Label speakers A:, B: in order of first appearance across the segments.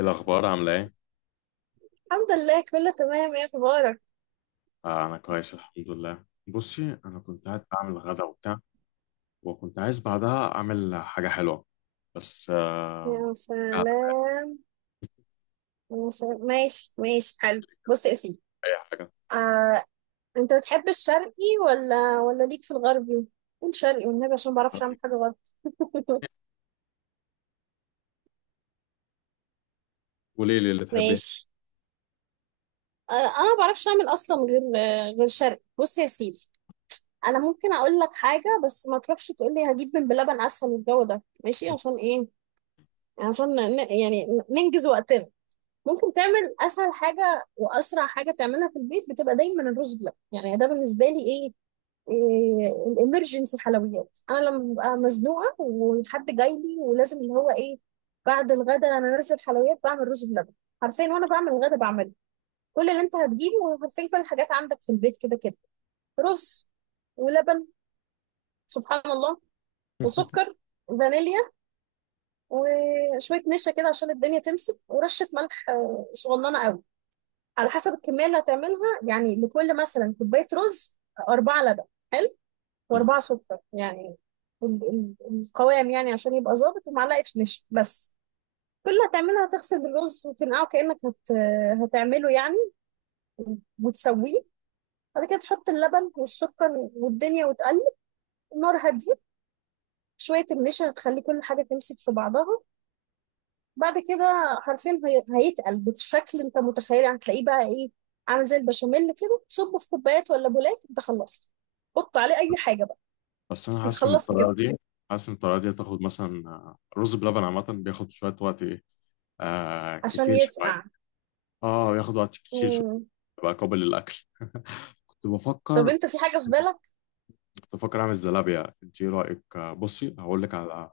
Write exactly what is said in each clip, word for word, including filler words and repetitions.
A: الأخبار عاملة إيه؟
B: الحمد لله، كله تمام. ايه اخبارك؟
A: آه، أنا كويس الحمد لله. بصي، أنا كنت قاعد بعمل غدا وبتاع، وكنت عايز بعدها أعمل حاجة حلوة، بس آه
B: يا
A: قاعد.
B: سلام. يا سلام، ماشي ماشي. حلو، بص يا سيدي.
A: أي حاجة،
B: آه، انت بتحب الشرقي ولا ولا ليك في الغربي؟ قول شرقي والنبي عشان ما بعرفش اعمل حاجه غلط.
A: قولي لي اللي تحبيه.
B: ماشي. آه، انا ما بعرفش اعمل اصلا غير آه، غير شرقي. بص يا سيدي، انا ممكن اقول لك حاجه بس ما تروحش تقول لي هجيب من بلبن اسهل. الجو ده ماشي عشان ايه؟ عشان ن- يعني ننجز وقتنا. ممكن تعمل اسهل حاجه واسرع حاجه تعملها في البيت بتبقى دايما الرز بلبن، يعني ده بالنسبه لي ايه؟ إيه الامرجنسي حلويات انا لما ببقى مزنوقه وحد جاي لي ولازم اللي هو ايه. بعد الغدا انا انزل حلويات، بعمل رز بلبن حرفيا وانا بعمل الغدا بعمله. كل اللي انت هتجيبه حرفيا كل الحاجات عندك في البيت كده كده. رز ولبن، سبحان الله، وسكر، فانيليا، وشويه نشا كده عشان الدنيا تمسك، ورشه ملح آه، صغننه قوي. على حسب الكمية اللي هتعملها، يعني لكل مثلا كوباية رز أربعة لبن، حلو، وأربعة سكر، يعني ال- ال- القوام يعني عشان يبقى ظابط، ومعلقة نشا بس. كل اللي هتعملها هتغسل الرز وتنقعه كأنك هت... هتعمله يعني وتسويه. بعد كده تحط اللبن والسكر والدنيا وتقلب. النار هتزيد، شوية النشا هتخلي كل حاجة تمسك في بعضها. بعد كده حرفيا هي- هيتقل بالشكل انت متخيل، يعني هتلاقيه بقى ايه، عامل زي البشاميل كده. تصبه في كوبايات ولا بولات، انت خلصت. حط عليه اي حاجه بقى،
A: بس أنا
B: انت
A: حاسس إن
B: خلصت كده.
A: الطريقة دي حاسس إن الطريقة دي هتاخد مثلا، آه، رز بلبن عامة بياخد شوية وقت، إيه آه،
B: عشان
A: كتير شوية،
B: يسقع.
A: آه بياخد وقت كتير شوية
B: مم.
A: بقى قابل للأكل. كنت
B: طب
A: بفكر
B: انت في حاجه في بالك؟
A: كنت بفكر أعمل زلابية. إنتي إيه رأيك؟ آه، بصي هقول لك على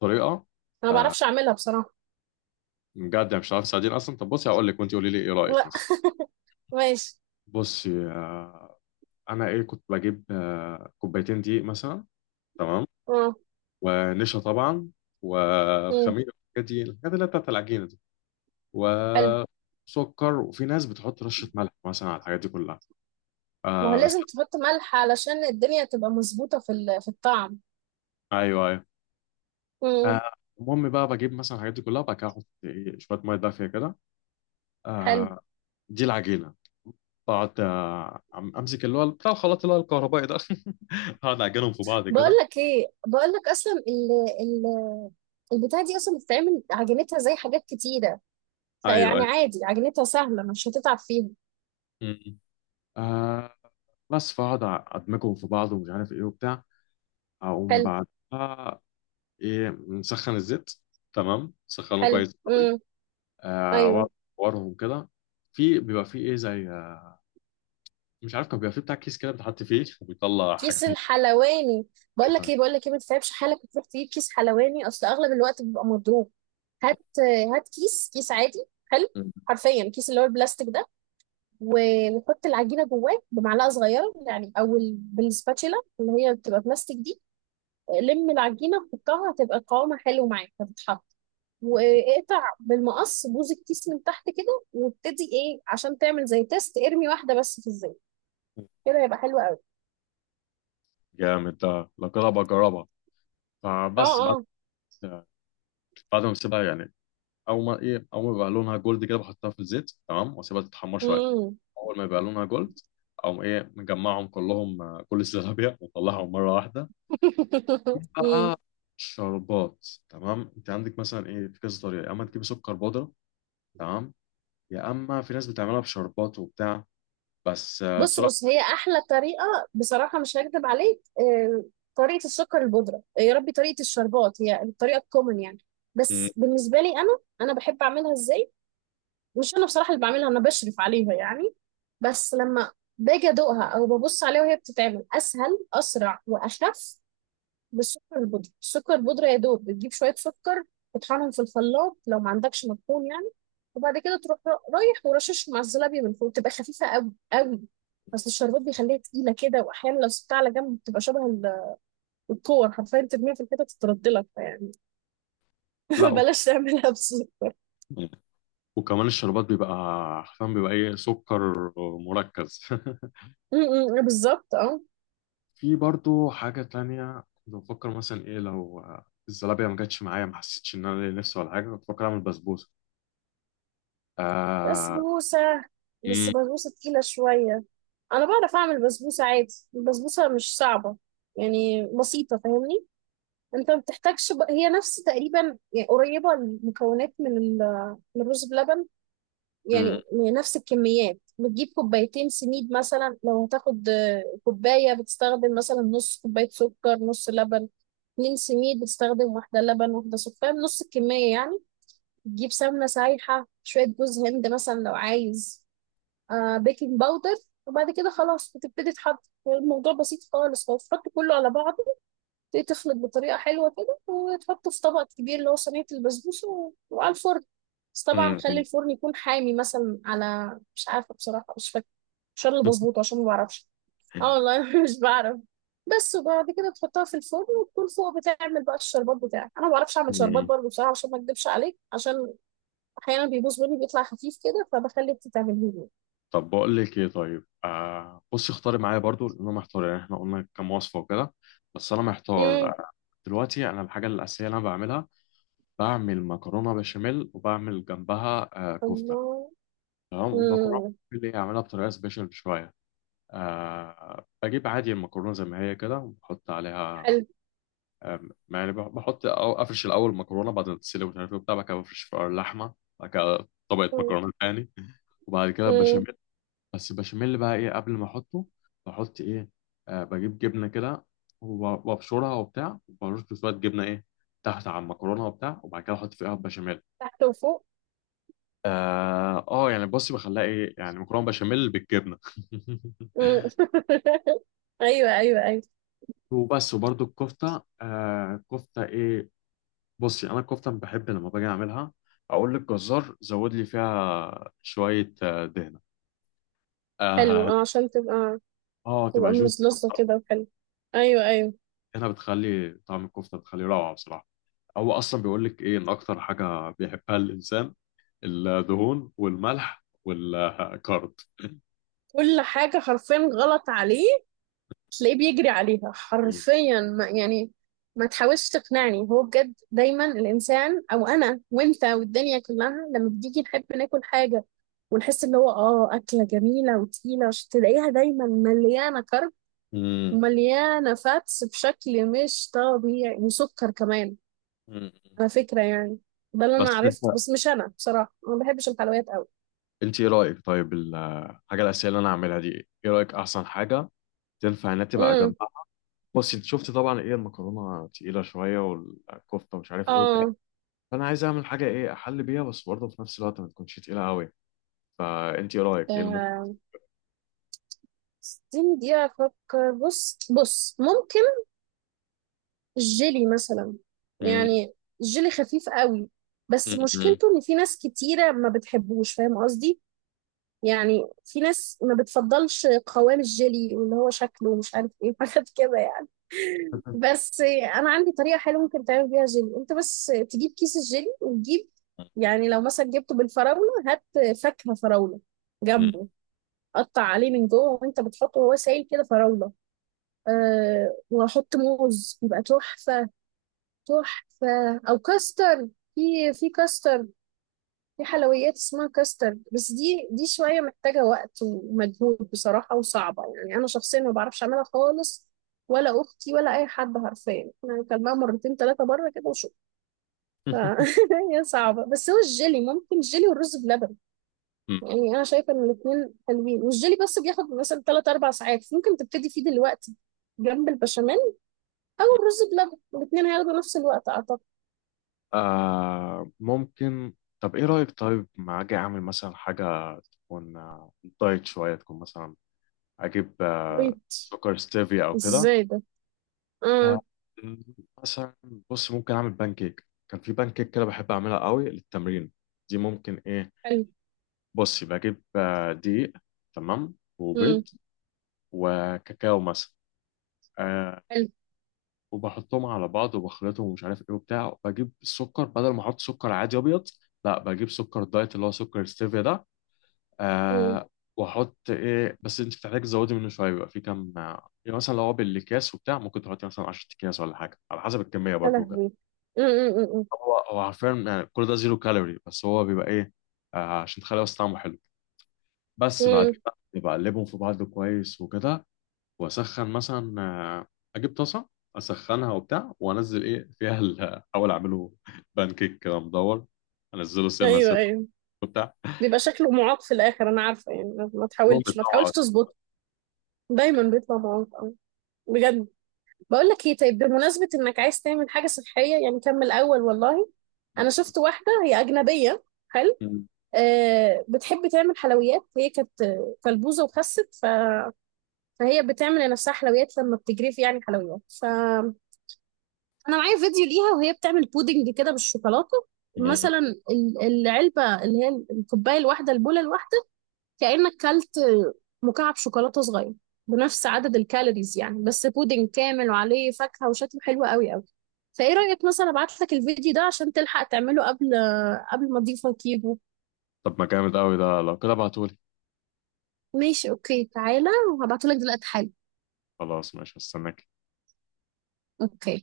A: طريقة.
B: انا ما بعرفش اعملها بصراحه.
A: بجد يعني مش عارف تساعديني اصلا. طب بصي هقول لك، وانت قولي لي ايه رايك
B: لا،
A: مثلا.
B: ماشي.
A: بصي آه، انا ايه كنت بجيب آه، كوبايتين دقيق مثلا. تمام.
B: اه.
A: ونشا طبعا،
B: مم.
A: وخميره، الحاجات دي، الحاجات اللي هي بتاعت العجينه دي،
B: حلو.
A: وسكر. وفي ناس بتحط رشه ملح مثلا على الحاجات دي كلها.
B: ما هو
A: آه س-
B: لازم تحط ملح علشان الدنيا تبقى مظبوطه في ال- في الطعم.
A: ايوه ايوه.
B: مم.
A: آه، المهم بقى بجيب مثلا الحاجات دي كلها، وبعد كده احط ايه شويه ميه دافيه كده.
B: حلو.
A: آه. دي العجينه. بقعد آه، أم- امسك اللي هو بتاع الخلاط اللي هو الكهربائي ده. اقعد اعجنهم في بعض
B: بقول
A: كده.
B: لك ايه، بقول لك اصلا ال- ال- البتاعه دي اصلا بتتعمل عجينتها زي حاجات كتيره،
A: ايوه
B: فيعني
A: أيوه.
B: عادي عجينتها سهلة، مش هتتعب فيها.
A: مم. آه. بس فاقعد ادمجهم في بعض، ومش عارف ايه وبتاع. اقوم
B: حلو.
A: بعدها ايه، نسخن الزيت. تمام، سخنه
B: حلو.
A: كويس قوي.
B: امم.
A: آه، واقعد
B: ايوه.
A: اورهم كده. في بيبقى فيه ايه، زي آه، مش عارف. كان بيبقى فيه بتاع كيس كده بتحط فيه وبيطلع حاجات
B: كيس الحلواني. بقول لك
A: مختلفة.
B: ايه، بقول لك ايه ما تتعبش حالك وتروح تجيب كيس حلواني، اصل اغلب الوقت بيبقى مضروب. هات هات كيس، كيس عادي. حلو.
A: مم.
B: حرفيا كيس اللي هو البلاستيك ده، و- وحط العجينه جواه بمعلقه صغيره يعني او ال- بالسباتشيلا اللي هي بتبقى بلاستيك دي. لم العجينه، حطها، هتبقى قوامها حلو معاك، هتتحط. واقطع بالمقص بوز الكيس من تحت كده وابتدي ايه، عشان تعمل زي تيست ارمي واحده بس في الزيت، كده يبقى حلو قوي.
A: جامد ده، لو كده بجربها.
B: اه
A: فبس بعد
B: اه.
A: بعد ما بسيبها يعني، اول ما ايه، اول ما بيبقى لونها جولد كده بحطها في الزيت. تمام، واسيبها تتحمر شويه.
B: مم.
A: اول ما يبقى لونها جولد، اقوم ايه مجمعهم كلهم، آه، كل الزلابيا وطلعهم مره واحده. في
B: مم.
A: بقى شربات. تمام، انت عندك مثلا ايه في كذا طريقه. يا اما تجيب سكر بودره، تمام، يا اما في ناس بتعملها بشربات وبتاع. بس آه،
B: بص
A: بصراحه،
B: بص، هي احلى طريقه بصراحه، مش هكدب عليك. آه، طريقه السكر البودره. آه، يا ربي، طريقه الشربات هي الطريقه الكومن يعني.
A: مم،
B: بس بالنسبه لي انا، انا بحب اعملها ازاي؟ مش انا بصراحه اللي بعملها، انا بشرف عليها يعني، بس لما باجي ادوقها او ببص عليها وهي بتتعمل اسهل اسرع واخف. بالسكر البودرة. السكر البودرة يا دوب بتجيب شوية سكر، تطحنهم في الخلاط لو ما عندكش مطحون يعني، وبعد كده تروح ر- رايح ورشش مع الزلابية من فوق، تبقى خفيفة قوي قوي. بس الشربات بيخليها تقيلة كده، وأحيانا لو سبتها على جنب بتبقى شبه ال- الكور حرفيا، ترميها في الحتة تتردلك فيعني.
A: لا. و-
B: بلاش تعملها بسكر.
A: وكمان الشربات بيبقى حرفيا، بيبقى ايه، سكر مركز.
B: م- م- بالظبط، اه.
A: في برضو حاجه تانية كنت بفكر مثلا ايه، لو آه، الزلابيه ما جاتش معايا، ما حسيتش ان انا ليا نفسي ولا حاجه، كنت بفكر اعمل بسبوسه. آه.
B: بسبوسة. بس بسبوسة تقيلة شوية. أنا بعرف أعمل بسبوسة عادي، البسبوسة مش صعبة، يعني بسيطة، فاهمني؟ انت ما بتحتاجش بق- هي نفس تقريبا يعني، قريبه المكونات من ال- من الرز بلبن.
A: مم.
B: يعني نفس الكميات. بتجيب كوبايتين سميد مثلا، لو هتاخد آه، كوبايه بتستخدم مثلا نص كوبايه سكر، نص لبن. اتنين سميد بتستخدم واحده لبن واحده سكر، نص الكميه يعني. تجيب سمنه سايحه، شويه جوز هند مثلا لو عايز، آه، بيكنج باودر، وبعد كده خلاص بتبتدي تحط. الموضوع بسيط خالص، هو تحط كله على بعضه، تبتدي تخلط بطريقة حلوة كده وتحطه في طبق كبير اللي هو صينية البسبوسة و- وعلى الفرن. بس طبعا خلي
A: مم.
B: الفرن يكون حامي مثلا على مش عارفة بصراحة، مش فاكرة. مش أنا اللي بظبطه عشان ما بعرفش. اه والله، أنا مش بعرف. بس وبعد كده تحطها في الفرن وتكون فوق. بتعمل بقى الشربات بتاعك، انا ما بعرفش اعمل شربات
A: مم.
B: برضه بصراحه، عشان ما اكدبش عليك، عشان احيانا بيبوظ مني، بيطلع خفيف كده، فبخلي انت تعمليه لي.
A: طب بقول لك ايه، طيب آه، بصي اختاري معايا برضو لان انا محتار. يعني احنا قلنا كام وصفه وكده. بس انا محتار.
B: امم.
A: آه، دلوقتي، انا الحاجه الاساسيه اللي انا بعملها، بعمل مكرونه بشاميل وبعمل جنبها آه كفته.
B: الله.
A: تمام، المكرونه
B: امم.
A: اللي هي اعملها بطريقه سبيشال شويه. آه، بجيب عادي المكرونه زي ما هي كده، وبحط عليها
B: حلو.
A: أم، يعني بح- بحط أو أفرش الأول مكرونة بعد ما تتسلق، ومش عارف إيه وبتاع. بعد كده بفرش فوقها اللحمة. بعد كده طبقة مكرونة تاني، وبعد كده
B: امم.
A: بشاميل. بس البشاميل بقى إيه قبل ما أحطه؟ بحط إيه؟ آه، بجيب جبنة كده، وب- وأبشرها وبتاع. وبرش شوية جبنة إيه تحت على المكرونة وبتاع، وبعد كده أحط فيها البشاميل.
B: تحت وفوق.
A: آه, آه يعني بصي بخليها إيه، يعني مكرونة بشاميل بالجبنة.
B: مم. ايوه ايوه ايوه.
A: وبس. وبرده الكفتة، آه كفتة إيه؟ بصي انا الكفته بحب لما باجي اعملها، اقول للجزار زود لي فيها شويه آه، دهنه. اه.
B: حلو اه، عشان تبقى
A: آه،
B: تبقى
A: تبقى جوز
B: ملزلزه
A: بصراحه.
B: كده، وحلو. ايوه ايوه.
A: الدهنه بتخلي طعم الكفته بتخليه روعه بصراحه. هو اصلا بيقول لك ايه، ان اكتر حاجه بيحبها الانسان، الدهون والملح والكارد.
B: كل حاجه حرفيا غلط عليه، تلاقيه بيجري عليها حرفيا ما يعني. ما تحاولش تقنعني، هو بجد دايما الانسان، او انا وانت والدنيا كلها، لما بتيجي نحب ناكل حاجه ونحس ان هو اه اكله جميله وتقيله، عشان تلاقيها دايما مليانه كرب
A: امم.
B: ومليانه فاتس بشكل مش طبيعي، وسكر كمان على فكرة يعني. ده اللي أنا
A: بس انت
B: عرفت، بس مش أنا بصراحة، أنا ما بحبش الحلويات أوي.
A: انت ايه رايك، طيب الحاجه الاساسيه اللي انا اعملها دي، ايه إيه رايك احسن حاجه تنفع انها تبقى
B: امم.
A: جنبها؟ بص انت شفت طبعا ايه، المكرونه تقيله شويه والكفته مش عارف ايه،
B: آه.
A: فانا عايز اعمل حاجه ايه احل بيها، بس برضه في نفس الوقت ما تكونش تقيله قوي. فانت ايه رايك، ايه اللي ممكن؟
B: آه، اديني دقيقة أفكر. بص بص، ممكن الجيلي مثلا،
A: مم.
B: يعني الجيلي خفيف قوي، بس
A: مم.
B: مشكلته إن في ناس كتيرة ما بتحبوش، فاهم قصدي؟ يعني في ناس ما بتفضلش قوام الجيلي واللي هو شكله ومش عارف ايه، حاجات كده يعني. بس انا عندي طريقه حلوه ممكن تعمل بيها جيلي، انت بس تجيب كيس الجيلي وتجيب، يعني لو مثلا جبته بالفراوله هات فاكهه فراوله
A: مم.
B: جنبه، قطع عليه من جوه وانت بتحطه وهو سايل كده، فراوله، أه، وحط موز، يبقى تحفه. تحفه او كاستر. في في كاستر، في حلويات اسمها كاسترد، بس دي دي شوية محتاجة وقت ومجهود بصراحة، وصعبة يعني. أنا شخصيا ما بعرفش أعملها خالص، ولا أختي، ولا أي حد. حرفيا أنا أكلناها مرتين ثلاثة بره كده وشو ف... هي صعبة. بس هو الجيلي ممكن، جيلي والرز بلبن،
A: مم.
B: يعني أنا شايفة إن الاتنين حلوين. والجيلي بس بياخد مثلا ثلاث أربع ساعات، ممكن تبتدي فيه دلوقتي جنب البشاميل أو الرز بلبن، الاتنين هياخدوا نفس الوقت أعتقد.
A: آه ممكن. طب ايه رايك، طيب ما اجي اعمل مثلا حاجه تكون آه، دايت شويه، تكون مثلا اجيب آه
B: طيب،
A: سكر ستيفيا او كده.
B: إزاي ده؟ آه.
A: آه، مثلا، بص ممكن اعمل بان كيك. كان في بان كيك كده بحب اعملها قوي للتمرين، دي ممكن ايه.
B: حلو.
A: بصي بجيب آه، دقيق، تمام،
B: مم.
A: وبيض، وكاكاو مثلا. آه
B: حلو.
A: وبحطهم على بعض وبخلطهم، ومش عارف ايه وبتاع. بجيب السكر بدل ما احط سكر عادي ابيض، لا بجيب سكر دايت اللي هو سكر ستيفيا ده.
B: مم.
A: آه. واحط ايه، بس انت بتحتاج تزودي منه شويه، بيبقى في كام، آه، يعني مثلا لو هو بالاكياس وبتاع ممكن تحطي مثلا عشرة اكياس ولا حاجه، على حسب الكميه
B: يا
A: برضو كده.
B: لهوي. م- م- م-
A: هو هو حرفيا يعني كل ده زيرو كالوري، بس هو بيبقى ايه آه عشان تخلي بس طعمه حلو.
B: م.
A: بس بعد
B: م.
A: كده بقلبهم في بعض كويس وكده. واسخن مثلا آه، اجيب طاسه، اسخنها وبتاع، وانزل ايه فيها ال- احاول اعمله بان كيك كده مدور، انزله سنه
B: ايوه
A: سنه
B: ايوه.
A: وبتاع.
B: بيبقى شكله معاق في الاخر انا عارفه يعني، ما ما
A: المهم
B: تحاولش ما تحاولش
A: طبعا.
B: تظبطه، دايما بيطلع معاق أوي. بجد. بقول لك ايه، طيب بمناسبه انك عايز تعمل حاجه صحيه يعني، كمل اول والله. انا شفت واحده هي اجنبيه، حلو، أه، بتحب تعمل حلويات، هي كانت آه، كلبوزه وخست ف... فهي بتعمل لنفسها حلويات لما بتجري في يعني حلويات. انا معايا فيديو ليها وهي بتعمل بودنج كده بالشوكولاته مثلا. ال- العلبه اللي هي الكوبايه الواحده، البوله الواحده، كانك كلت مكعب شوكولاته صغير بنفس عدد الكالوريز يعني، بس بودنج كامل وعليه فاكهه وشكله حلو قوي قوي. فايه رايك مثلا ابعت لك الفيديو ده عشان تلحق تعمله قبل، قبل ما اضيفه كيبو.
A: طب ما جامد قوي ده، لو كده ابعتهولي.
B: ماشي، اوكي، تعالى وهبعته لك دلوقتي حالا.
A: خلاص ماشي، هستناك.
B: اوكي.